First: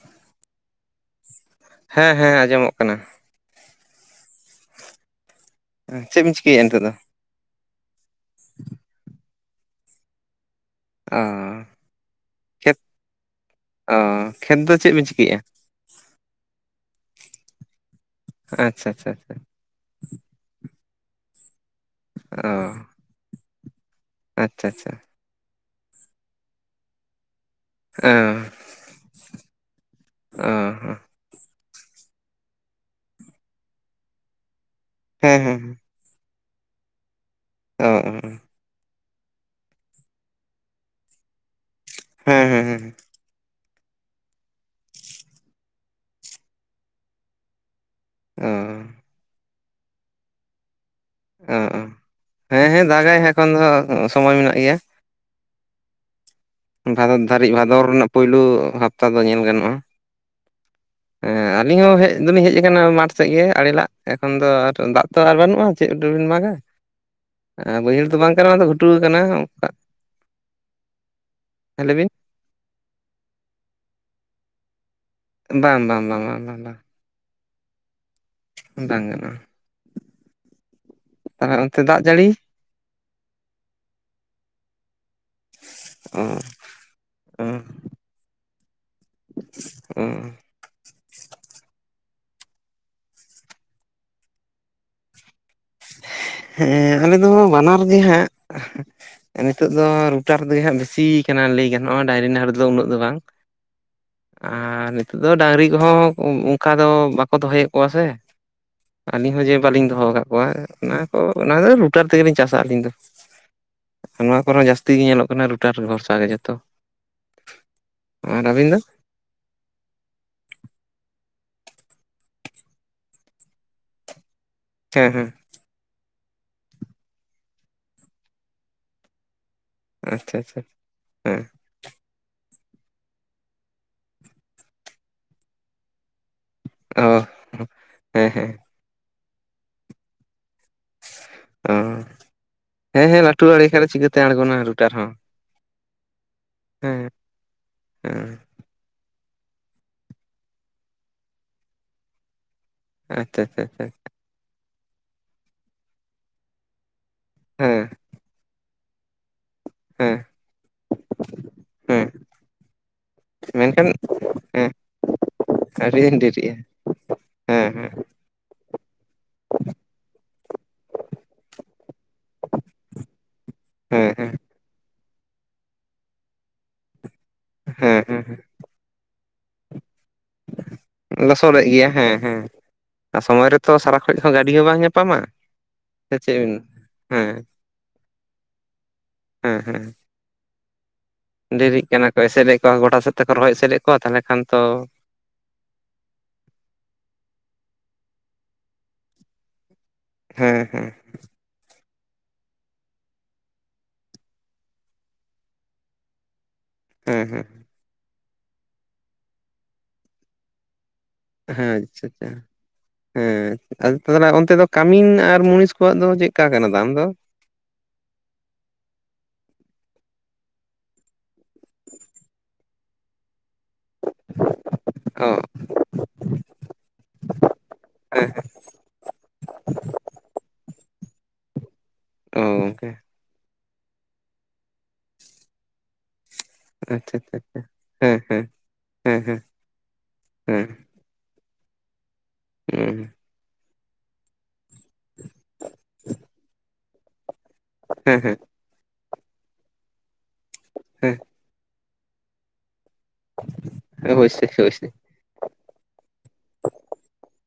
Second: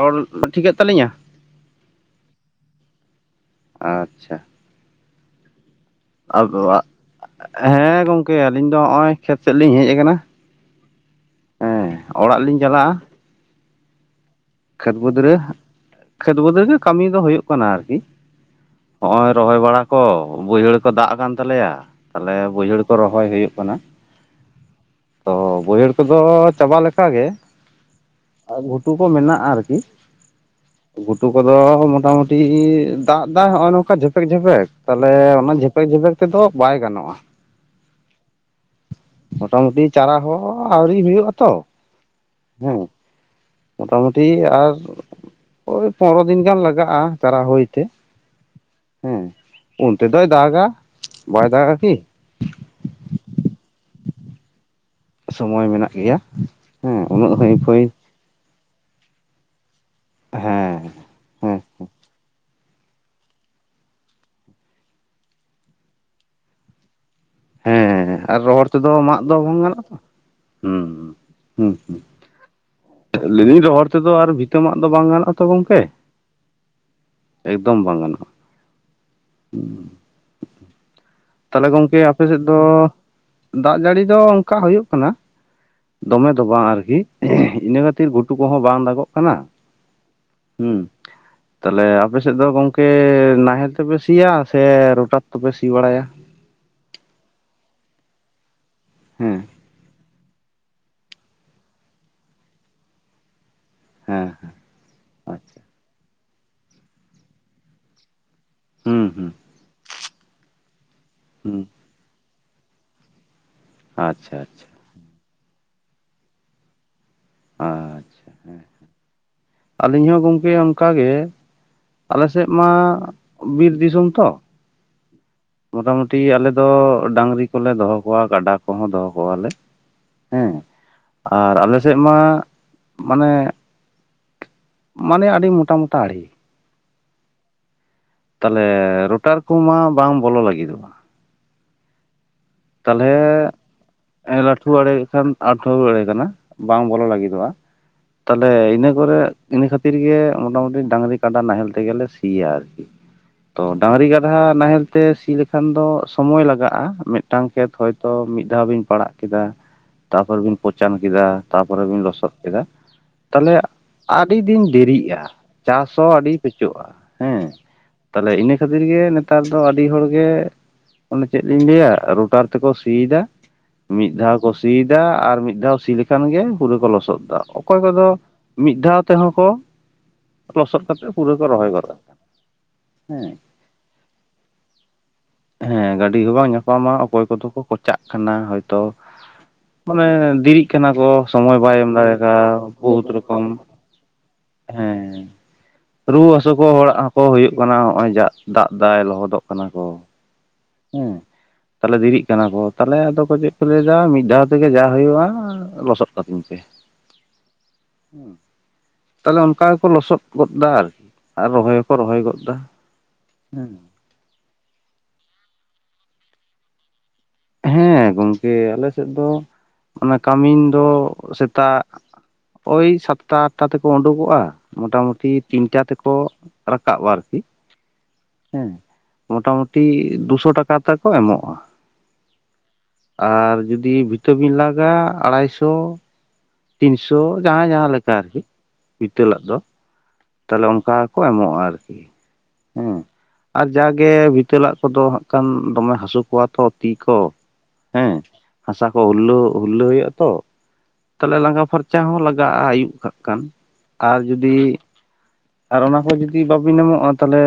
Role ᱴᱷᱤᱠᱮᱜ ᱛᱟᱹᱞᱤᱧᱟ? ᱦᱮᱸ ᱦᱮᱸ ᱟᱸᱡᱚᱢᱚᱜ ᱠᱟᱱᱟ᱾ ᱟᱪᱪᱷᱟ ᱪᱮᱫ ᱵᱤᱱ ᱪᱤᱠᱟᱹᱭᱮᱫᱼᱟ ᱟᱫᱚ ᱱᱤᱛᱚᱜ ᱟᱜ ᱫᱚ ᱦᱮᱸ ᱜᱚᱝᱠᱮ ᱟᱹᱞᱤᱧ ᱫᱚ ᱦᱚᱜᱼᱚᱭ ᱠᱷᱮᱛ ᱥᱮᱫ ᱞᱤᱧ ᱦᱮᱡ ᱠᱟᱱᱟ᱾ ᱚ ᱮᱸ ᱚᱲᱟᱜ ᱞᱤᱧ ᱪᱟᱞᱟᱜᱼᱟ᱾ ᱚᱸ ᱠᱷᱮᱛ ᱫᱚ ᱪᱮᱫ ᱠᱷᱮᱛ ᱵᱤᱱ ᱵᱟᱹᱫᱽᱨᱟᱹ ᱪᱤᱠᱟᱹᱭᱮᱫᱼᱟ ᱠᱷᱮᱛ ᱵᱟᱹᱫᱽᱨᱟᱹ ᱨᱮᱜᱮ ᱠᱟᱹᱢᱤ ᱫᱚ ᱦᱳᱭᱳᱜ ᱠᱟᱱᱟ ᱟᱨᱠᱤ᱾ ᱟᱪᱪᱷᱟ ᱟᱪᱪᱷᱟ ᱦᱚᱜᱼᱚᱭ ᱟᱪᱪᱷᱟ ᱨᱚᱦᱚᱭ ᱵᱟᱲᱟ ᱠᱚ ᱵᱟᱹᱭᱦᱟᱹᱲ ᱠᱚ ᱫᱟᱜ ᱟᱠᱟᱱ ᱛᱟᱞᱮᱭᱟ, ᱛᱟᱞᱦᱮ ᱚ ᱵᱟᱹᱭᱦᱟᱹᱲ ᱠᱚ ᱨᱚ ᱚᱦᱚᱭ ᱡᱮ ᱦᱩᱭᱩᱜ ᱠᱟᱱᱟ᱾ ᱟᱪᱪᱷᱟ ᱟᱪᱪᱷᱟ ᱚ ᱵᱟᱹᱭᱦᱟᱹᱲ ᱠᱚᱫᱚ ᱪᱟᱵᱟ ᱞᱮᱠᱟ ᱜᱮ ᱮᱢ ᱜᱷᱩᱴᱩ ᱠᱚ ᱢᱮᱱᱟᱜᱼᱟ ᱟᱨᱠᱤ ᱜᱷᱩᱴᱩ ᱠᱚᱫᱚ ᱢᱚᱴᱟᱢᱩᱴᱤ ᱫᱟᱜ ᱫᱟᱭ ᱱᱚᱜᱼᱚᱭ ᱱᱚᱝᱠᱟ ᱡᱷᱮᱯᱮᱠ ᱡᱷᱮᱯᱮᱠ ᱛᱟᱦᱚᱞᱮ ᱦᱮᱸ ᱚᱱᱟ ᱦᱮᱸ ᱡᱷᱮᱯᱮᱠ ᱡᱷᱮᱯᱮᱠ ᱛᱮᱫᱚ ᱵᱟᱭ ᱜᱟᱱᱚᱜᱼᱟ᱾ ᱚᱸ ᱢᱳᱴᱟᱢᱩᱴᱤ ᱪᱟᱨᱟ ᱦᱚᱸ ᱟᱹᱣᱨᱤ ᱦᱩᱭᱩᱜ-ᱟ ᱛᱚ ᱦᱮᱸ ᱦᱮᱸ ᱦᱮᱸ ᱦᱮᱸ ᱢᱚᱴᱟ ᱢᱩᱴᱤ ᱟᱨ ᱳᱭ ᱯᱚᱱᱮᱨᱚ ᱫᱤᱱ ᱜᱟᱱ ᱞᱟᱜᱟᱜᱼᱟ ᱪᱟᱨᱟ ᱦᱩᱭᱛᱮ ᱮᱸ ᱦᱮᱸ ᱩᱱᱛᱮ ᱫᱚᱭ ᱫᱟᱜᱟ᱾ ᱵᱟᱭ ᱫᱟᱜᱟ ᱚᱸ ᱠᱤ ᱦᱮᱸ ᱦᱮᱸ ᱫᱟᱜᱟᱭ ᱮᱠᱷᱚᱱ ᱫᱚ ᱥᱚᱢᱚᱭ ᱢᱮᱱᱟᱜ ᱜᱮᱭᱟ᱾ ᱥᱚᱢᱚᱭ ᱢᱮᱱᱟᱜ ᱜᱮᱭᱟ᱾ ᱦᱮᱸ ᱵᱷᱟᱫᱚᱨ ᱩᱱᱟᱹᱜ ᱫᱷᱟᱹᱨᱤᱡ ᱦᱟᱹᱭ ᱵᱷᱟᱫᱚᱨ ᱯᱷᱟᱹᱭ ᱨᱮᱱᱟᱜ ᱯᱩᱭᱞᱩ ᱦᱟᱯᱛᱟ ᱫᱚ ᱧᱮᱞ ᱜᱟᱱᱚᱜᱼᱟ᱾ ᱦᱮᱸ ᱮᱸ ᱦᱮᱸ ᱟᱹᱞᱤᱧ ᱦᱚᱸ ᱦᱮᱡ ᱫᱚᱞᱤᱧ ᱦᱮᱡ ᱠᱟᱱᱟ ᱢᱟᱴᱷ ᱥᱮᱫ ᱜᱮ ᱟᱲᱮ ᱞᱟᱜ ᱮᱠᱷᱚᱱ ᱫᱚ ᱟᱨ ᱫᱟᱜ ᱛᱚ ᱟᱨ ᱵᱟᱹᱱᱩᱜᱼᱟ ᱪᱮᱫ ᱫᱩᱵᱤᱱ ᱢᱟᱜᱟ᱾ ᱵᱟᱹᱭᱦᱟᱹᱲ ᱦᱮᱸ ᱫᱚ ᱵᱟᱝ ᱟᱨ ᱠᱟᱱᱟ ᱚᱱᱟ ᱫᱚ ᱨᱚᱦᱚᱲ ᱜᱷᱩᱴᱩ ᱛᱮᱫᱚ ᱟᱠᱟᱱᱟ ᱢᱟᱜ ᱫᱚ ᱵᱟᱝ ᱚᱱᱠᱟ ᱜᱟᱱᱚᱜᱼᱟ ᱛᱚ ᱦᱩᱸ ᱦᱩᱸ ᱞᱟᱹᱭ ᱦᱩᱸ ᱵᱤᱱ ᱞᱟᱹᱭᱫᱤᱧ ᱨᱚᱦᱚᱲ ᱛᱮᱫᱚ ᱟᱨ ᱵᱷᱤᱛᱟᱹᱢᱟᱜ ᱫᱚ ᱵᱟᱝ ᱜᱟᱱᱚᱜᱼᱟ। ᱛᱚ ᱵᱟᱝ ᱜᱚᱝᱠᱮ ᱵᱟᱝ ᱵᱟᱝ ᱵᱟᱝ ᱵᱟᱝ ᱵᱟᱝ ᱮᱠᱫᱚᱢ ᱵᱟᱝ ᱜᱟᱱᱚᱜᱼᱟ᱾ ᱵᱟᱝ ᱜᱟᱱᱚᱜᱼᱟ᱾ [inaudible] ᱛᱟᱦᱚᱞᱮ ᱚᱱᱛᱮ ᱜᱚᱝᱠᱮ ᱫᱟᱜ ᱟᱯᱮ ᱡᱟᱹᱲᱤ ᱥᱮᱫ ᱫᱚ ᱫᱟᱜ ᱡᱟᱹᱲᱤ ᱫᱚ ᱚᱱᱠᱟ ᱦᱩᱭᱩᱜ ᱠᱟᱱᱟ᱾ ᱚ ᱫᱚᱢᱮ ᱫᱚ ᱵᱟᱝ ᱟᱨᱠᱤ ᱚ ᱤᱱᱟᱹ ᱠᱷᱟᱹᱛᱤᱨ ᱜᱷᱩᱴᱩ ᱠᱚᱦᱚᱸ ᱵᱟᱝ ᱫᱟᱜᱚᱜ ᱠᱟᱱᱟ। ᱦᱩᱸ ᱛᱟᱦᱚᱞᱮ ᱟᱯᱮ ᱥᱮᱫ ᱫᱚ ᱜᱚᱝᱠᱮ ᱱᱟᱦᱮᱞ ᱛᱮᱯᱮ ᱥᱤᱭᱟ ᱥᱮ ᱨᱚᱴᱟᱨ ᱛᱮᱯᱮ ᱥᱤ ᱵᱟᱲᱟᱭᱟ? ᱦᱮᱸ ᱟᱞᱮ ᱫᱚ ᱵᱟᱱᱟᱨ ᱜᱮ ᱦᱟᱸᱜ ᱦᱮᱸ ᱱᱤᱛᱚᱜ ᱫᱚ ᱨᱩᱴᱟᱨ ᱜᱮ ᱦᱟᱸᱜ ᱵᱮᱥᱤ ᱠᱟᱱᱟ ᱞᱟᱹᱭ ᱜᱟᱱᱚᱜᱼᱟ ᱰᱟᱝᱨᱤ ᱱᱟᱦᱮᱞ ᱨᱮᱫᱚ ᱩᱱᱟᱹᱜ ᱫᱚ ᱵᱟᱝ ᱦᱮᱸ ᱟᱨ ᱱᱤᱛᱳ ᱫᱚ ᱟᱪᱪᱷᱟ ᱰᱟᱹᱝᱨᱤ ᱠᱚᱦᱚᱸ ᱚᱱᱠᱟ ᱫᱚ ᱵᱟᱠᱚ ᱫᱚᱦᱚᱭᱮᱫ ᱠᱚᱣᱟ ᱥᱮ ᱦᱩᱸ ᱦᱩᱸ ᱟᱹᱞᱤᱧ ᱦᱚᱸ ᱡᱮ ᱵᱟᱹᱞᱤᱧ ᱫᱚᱦᱚ ᱠᱟᱜ ᱠᱚᱣᱟ ᱚᱱᱟ ᱠᱚ ᱚᱱᱟ ᱛᱮ ᱦᱩᱸ [inaudible] ᱨᱩᱴᱟᱨ ᱛᱮᱜᱮᱞᱤᱧ ᱪᱟᱥᱟ ᱟᱹᱞᱤᱧ ᱫᱚ। ᱱᱚᱣᱟ ᱟᱪᱪᱷᱟ ᱠᱚᱨᱮ ᱟᱪᱪᱷᱟ ᱡᱟᱹᱥᱛᱤ ᱜᱮ ᱧᱮᱞᱚᱜ ᱠᱟᱱᱟ ᱨᱩᱴᱟᱨ ᱵᱷᱚᱨᱥᱟ ᱜᱮ ᱡᱷᱚᱛᱚ ᱟᱪᱪᱷᱟ ᱟᱨ ᱨᱵᱤᱱ ᱫᱚ ᱟᱹᱞᱤᱧ ᱦᱚᱸ ᱜᱚᱝᱠᱮ ᱚᱱᱠᱟ ᱜᱮ ᱟᱞᱮᱥᱮᱫ ᱢᱟ ᱵᱤᱨ ᱫᱤᱥᱚᱢ ᱛᱚ ᱦᱮᱸ ᱦᱮᱸ ᱢᱚᱴᱟ ᱢᱩᱴᱤ ᱟᱞᱮ ᱫᱚ ᱰᱟᱝᱨᱤ ᱠᱚᱞᱮ ᱫᱚᱦᱚ ᱠᱚᱣᱟ ᱠᱟᱰᱟ ᱠᱚᱦᱚᱸ ᱫᱚᱦᱚ ᱠᱚᱣᱟᱞᱮ ᱟᱪᱪᱷᱟ ᱦᱮᱸ ᱟᱪᱪᱷᱟ ᱦᱮᱸ ᱟᱨ ᱟᱞᱮ ᱥᱮᱫ ᱢᱟ ᱢᱟᱱᱮ ᱢᱟᱱᱮ ᱟᱹᱰᱤ ᱢᱚᱴᱟ ᱢᱚᱴᱟ ᱟᱲᱮ ᱚ ᱦᱳ ᱛᱟᱦᱚᱞᱮ ᱨᱳᱴᱟᱨ ᱠᱚᱢᱟ ᱵᱟᱝ ᱵᱚᱞᱚ ᱞᱟᱹᱜᱤᱫᱚᱜᱼᱟ। ᱚ ᱦᱮᱸ ᱦᱮᱸ ᱞᱟᱹᱴᱩ ᱟᱲᱮ [unintelligible] ᱮ ᱟᱬᱜᱚᱱᱟ ᱞᱟᱹᱴᱩ ᱨᱩᱴᱟᱨ ᱟᱲᱮ ᱦᱚᱸ ᱠᱷᱟᱱ [unintelligible] ᱟᱲᱮ ᱠᱟᱱᱟ ᱵᱟᱝ ᱵᱚᱞᱚ ᱦᱮᱸ ᱞᱟᱹᱜᱤᱫᱚᱜᱼᱟ। ᱦᱮᱸ ᱛᱟᱦᱚᱞᱮ ᱤᱱᱟᱹ ᱠᱚᱨᱮ ᱤᱱᱟᱹ ᱠᱷᱟᱹᱛᱤᱨ ᱜᱮ ᱢᱚᱴᱟ ᱢᱩᱴᱤ ᱰᱟᱝᱨᱤ ᱠᱟᱰᱟ ᱱᱟᱦᱮᱞ ᱛᱮᱜᱮ ᱞᱮ ᱥᱤᱭᱟ ᱟᱨᱠᱤ ᱟᱪᱪᱷᱟ ᱟᱪᱪᱷᱟ ᱛᱚ ᱟᱪᱪᱷᱟ ᱰᱟᱝᱨᱤ ᱠᱟᱰᱟ ᱱᱟᱦᱮᱞ ᱛᱮ ᱥᱤ ᱞᱮᱠᱷᱟᱱ ᱫᱚ ᱥᱚᱢᱚᱭ ᱞᱟᱜᱟᱜᱼᱟ ᱢᱮᱫ ᱢᱤᱫᱴᱟᱝ ᱠᱷᱮᱛ ᱦᱮᱸ ᱦᱚᱭᱛᱚ ᱢᱤᱫ ᱫᱷᱟᱣ ᱵᱤᱱ ᱯᱟᱲᱟᱜ ᱠᱮᱫᱟ ᱦᱮᱸ ᱛᱟᱯᱚᱨ ᱵᱤᱱ ᱯᱳᱪᱟᱱ ᱠᱮᱫᱟ ᱛᱟᱯᱚᱨᱮ ᱵᱤᱱ ᱦᱮᱸ ᱞᱚᱥᱚᱫ ᱠᱮᱫᱟ। ᱛᱟᱦᱚᱞᱮ ᱢᱮᱱᱠᱷᱟᱱ ᱟᱹᱰᱤ ᱫᱤᱱ ᱦᱮᱸ ᱫᱮᱨᱤᱜᱼᱟ ᱪᱟᱥ ᱦᱚᱸ ᱟᱹᱰᱤᱧ ᱟᱹᱰᱤ ᱰᱮᱨᱤᱜᱼᱟ ᱯᱟᱹᱪᱚᱜᱼᱟ। ᱦᱮᱸ ᱛᱟᱦᱚᱞᱮ ᱤᱱᱟᱹ ᱠᱷᱟᱹᱛᱤᱨ ᱜᱮ ᱱᱮᱛᱟᱨ ᱫᱚ ᱟᱹᱰᱤ ᱦᱚᱲᱜᱮ ᱼᱼ ᱚᱱᱮ ᱪᱮᱫ ᱞᱤᱧ ᱞᱟᱹᱭᱟ ᱨᱩᱴᱟᱨ ᱛᱮᱠᱚ ᱥᱤᱭᱮᱫᱟ᱾ ᱦᱮᱸ ᱢᱤᱫ ᱦᱮᱸ ᱫᱷᱟᱣ ᱠᱚ ᱥᱤᱭᱮᱫᱟ ᱟᱨ ᱢᱤᱫ ᱫᱷᱟᱣ ᱥᱤ ᱞᱮᱠᱷᱟᱱ ᱜᱮ ᱯᱩᱨᱟᱹ ᱠᱚ ᱞᱚᱥᱚᱫ ᱮᱫᱟ। ᱚᱠᱚᱭ ᱦᱮᱸ ᱠᱚᱫᱚ ᱦᱮᱸ ᱦᱮᱸ ᱢᱤᱫ ᱫᱷᱟᱣ ᱛᱮᱦᱚᱸ ᱠᱚ ᱼᱼ ᱞᱚᱥᱚᱫ ᱠᱟᱛᱮᱮᱫ ᱯᱩᱨᱟᱹ ᱠᱚ ᱞᱚᱥᱚᱫᱮᱜ ᱨᱚᱦᱚᱭ ᱜᱮᱭᱟ ᱜᱚᱫᱟᱜ ᱦᱮᱸ ᱠᱟᱱᱟ। ᱦᱮᱸ ᱟᱨ ᱥᱚᱢᱳᱚᱭ ᱨᱮᱛᱚ ᱥᱟᱨᱟ ᱠᱷᱚᱡ ᱦᱚᱸ ᱜᱟᱹᱰᱤ ᱦᱚᱸ ᱵᱟᱝ ᱧᱟᱯᱟᱢᱟ ᱦᱮᱸ ᱥᱮ ᱜᱟᱹᱰᱤ ᱦᱚᱸ ᱪᱮᱫ ᱵᱟᱝ ᱵᱤᱱ ᱼᱼ ᱧᱟᱯᱟᱢᱟ ᱚᱠᱚᱭ ᱠᱚᱫᱚ ᱠᱚ ᱠᱚᱪᱟᱜ ᱠᱟᱱᱟ ᱦᱚᱭᱛᱚ ᱦᱮᱸ ᱦᱮᱸ ᱢᱟᱱᱮ ᱫᱮᱨᱤᱜ ᱠᱟᱱᱟ ᱠᱚ᱾ ᱥᱚᱢᱚᱭ ᱵᱟᱭ ᱰᱮᱨᱤᱜ ᱮᱢ ᱠᱟᱱᱟ ᱫᱟᱲᱮ ᱠᱚ ᱠᱟᱣ ᱮᱥᱮᱫᱮᱫ ᱟ ᱠᱚᱣᱟ ᱜᱚᱴᱟ ᱵᱚᱦᱩᱛ ᱥᱮᱫ ᱛᱮᱠᱚ ᱨᱚᱠᱚᱢ ᱨᱚᱦᱚᱭ ᱮᱥᱮᱫᱮᱫ ᱠᱚᱣᱟ ᱛᱟᱦᱚᱞᱮ ᱠᱷᱟᱱ ᱛᱚ ᱦᱮᱸ ᱼᱼ ᱨᱩᱣᱟᱹ ᱦᱟᱹᱥᱩ ᱠᱚ ᱦᱚᱲᱟᱜ ᱦᱚᱸᱠᱚ ᱦᱩᱭᱩᱜ ᱠᱟᱱᱟ ᱦᱚᱜᱼᱚᱭ ᱡᱟ ᱫᱟᱜ ᱫᱟᱭ ᱞᱚᱦᱚᱫᱚᱜ ᱠᱟᱱᱟ ᱠᱚ ᱾ ᱦᱮᱸ ᱦᱮᱸ ᱛᱟᱦᱚᱞᱮ ᱫᱮᱨᱤᱜ ᱠᱟᱱᱟ ᱠᱚ ᱛᱟᱦᱞᱮ ᱟᱫᱚ ᱠᱚ ᱪᱮᱫ ᱠᱚ ᱞᱟᱹᱭᱟ ᱢᱤᱫ ᱫᱷᱟᱣ ᱛᱮᱜᱮ ᱡᱟ ᱦᱩᱭᱩᱜᱼᱟ ᱾ ᱞᱚᱥᱚᱫ ᱠᱟᱹᱛᱤᱧ ᱯᱮ ᱦᱮᱸ ᱦᱮᱸ ᱦᱮᱸ ᱛᱟᱦᱚᱞᱮ ᱚᱱᱠᱟ ᱜᱮᱠᱚ ᱞᱚᱥᱚᱫ ᱜᱚᱫ ᱫᱟ ᱟᱨᱠᱤ᱾ ᱟᱨ ᱦᱮᱸ ᱨᱚᱦᱚᱭ ᱦᱚᱸᱠᱚ ᱟᱪᱪᱷᱟ ᱨᱚᱦᱚᱭ ᱟᱪᱪᱷᱟ ᱜᱚᱫ ᱫᱟ ᱦᱮᱸ ᱛᱟᱦᱚᱞᱮ ᱚᱱᱛᱮ ᱫᱚ ᱠᱟᱹᱢᱤᱱ ᱟᱨ ᱢᱩᱱᱤᱥ ᱠᱚᱣᱟᱜ ᱫᱚ ᱪᱮᱫ ᱠᱟ ᱠᱟᱱᱟ ᱫᱟᱢ ᱫᱚ? ᱦᱮᱸ ᱜᱚᱝᱠᱮ ᱟᱞᱮ ᱥᱮᱫ ᱫᱚ ᱚᱱᱟ ᱠᱟᱹᱢᱤᱱ ᱫᱚ ᱥᱮᱛᱟᱜ ᱳᱭ ᱥᱟᱛ ᱥᱟᱛᱴᱟ ᱟᱴᱟ ᱛᱮᱠᱚ ᱩᱰᱩᱠᱚᱜᱼᱟ ᱚ ᱢᱚᱴᱟᱟᱢᱩᱴᱤ ᱛᱤᱱᱴᱟ ᱛᱮᱠᱚ ᱨᱟᱠᱟᱵᱼᱟ ᱟᱨᱠᱤ ᱾ ᱦᱮᱸ ᱢᱚᱴᱟᱢᱩᱴᱤ ᱫᱩᱥᱚ ᱴᱟᱠᱟ ᱛᱟᱣ ᱠᱚ ᱮᱢᱚᱜᱼᱟ ᱾ ᱛᱚ ᱜᱚᱝᱠᱮ ᱟᱨ ᱡᱩᱫᱤ ᱵᱷᱤᱛᱟᱹᱵᱤᱱ ᱞᱟᱜᱟ ᱟᱲᱟᱭ ᱥᱚ ᱾ ᱟᱪᱪᱷᱟ ᱛᱤᱱᱥᱚ ᱟᱪᱪᱷᱟ ᱡᱟᱦᱟᱭᱸ ᱡᱟᱦᱟᱸ ᱞᱮᱠᱟ ᱦᱮᱸ ᱟᱨᱠᱤ ᱦᱮᱸ ᱦᱮᱸ ᱵᱷᱤᱛᱟᱹ ᱦᱮᱸ ᱞᱟᱜ ᱫᱚ ᱾ ᱦᱮᱸ ᱛᱟᱦᱞᱮ ᱚᱱᱠᱟ ᱠᱚ ᱮᱢᱚᱜᱼᱟ ᱟᱨᱠᱤ ᱾ ᱦᱮᱸ [inaudible] ᱟᱨ ᱡᱟ ᱜᱮ ᱵᱷᱤᱴᱟᱹᱞᱟᱜ ᱠᱚᱫᱚ ᱦᱟᱸᱜ ᱠᱷᱟᱱ ᱫᱚᱢᱮ ᱦᱟᱹᱥᱩ ᱠᱚᱣᱟ ᱛᱚ ᱛᱤ ᱠᱚ ᱾ ᱦᱮᱸ ᱦᱟᱥᱟ ᱠᱚ ᱦᱩᱨᱞᱟᱹ ᱦᱩᱭᱩᱜ ᱟ ᱛᱚ ᱾ ᱦᱮᱸ ᱾ ᱛᱚ ᱞᱟᱸᱜᱟ ᱯᱷᱟᱨᱪᱟ ᱦᱚᱸ ᱞᱟᱜᱟᱜᱼᱟ ᱟᱹᱭᱩᱵ ᱠᱟᱜ ᱠᱷᱟᱱ ᱟᱨ ᱚᱵᱚᱥᱥᱳᱭ ᱡᱩᱫᱤ ᱚᱵᱚᱥᱥᱳᱭ ᱟᱨ ᱚᱱᱟ ᱠᱚ ᱡᱩᱫᱤ ᱵᱟᱵᱤᱱ ᱮᱢᱚᱜᱼᱟ ᱛᱟᱦᱚᱞᱮ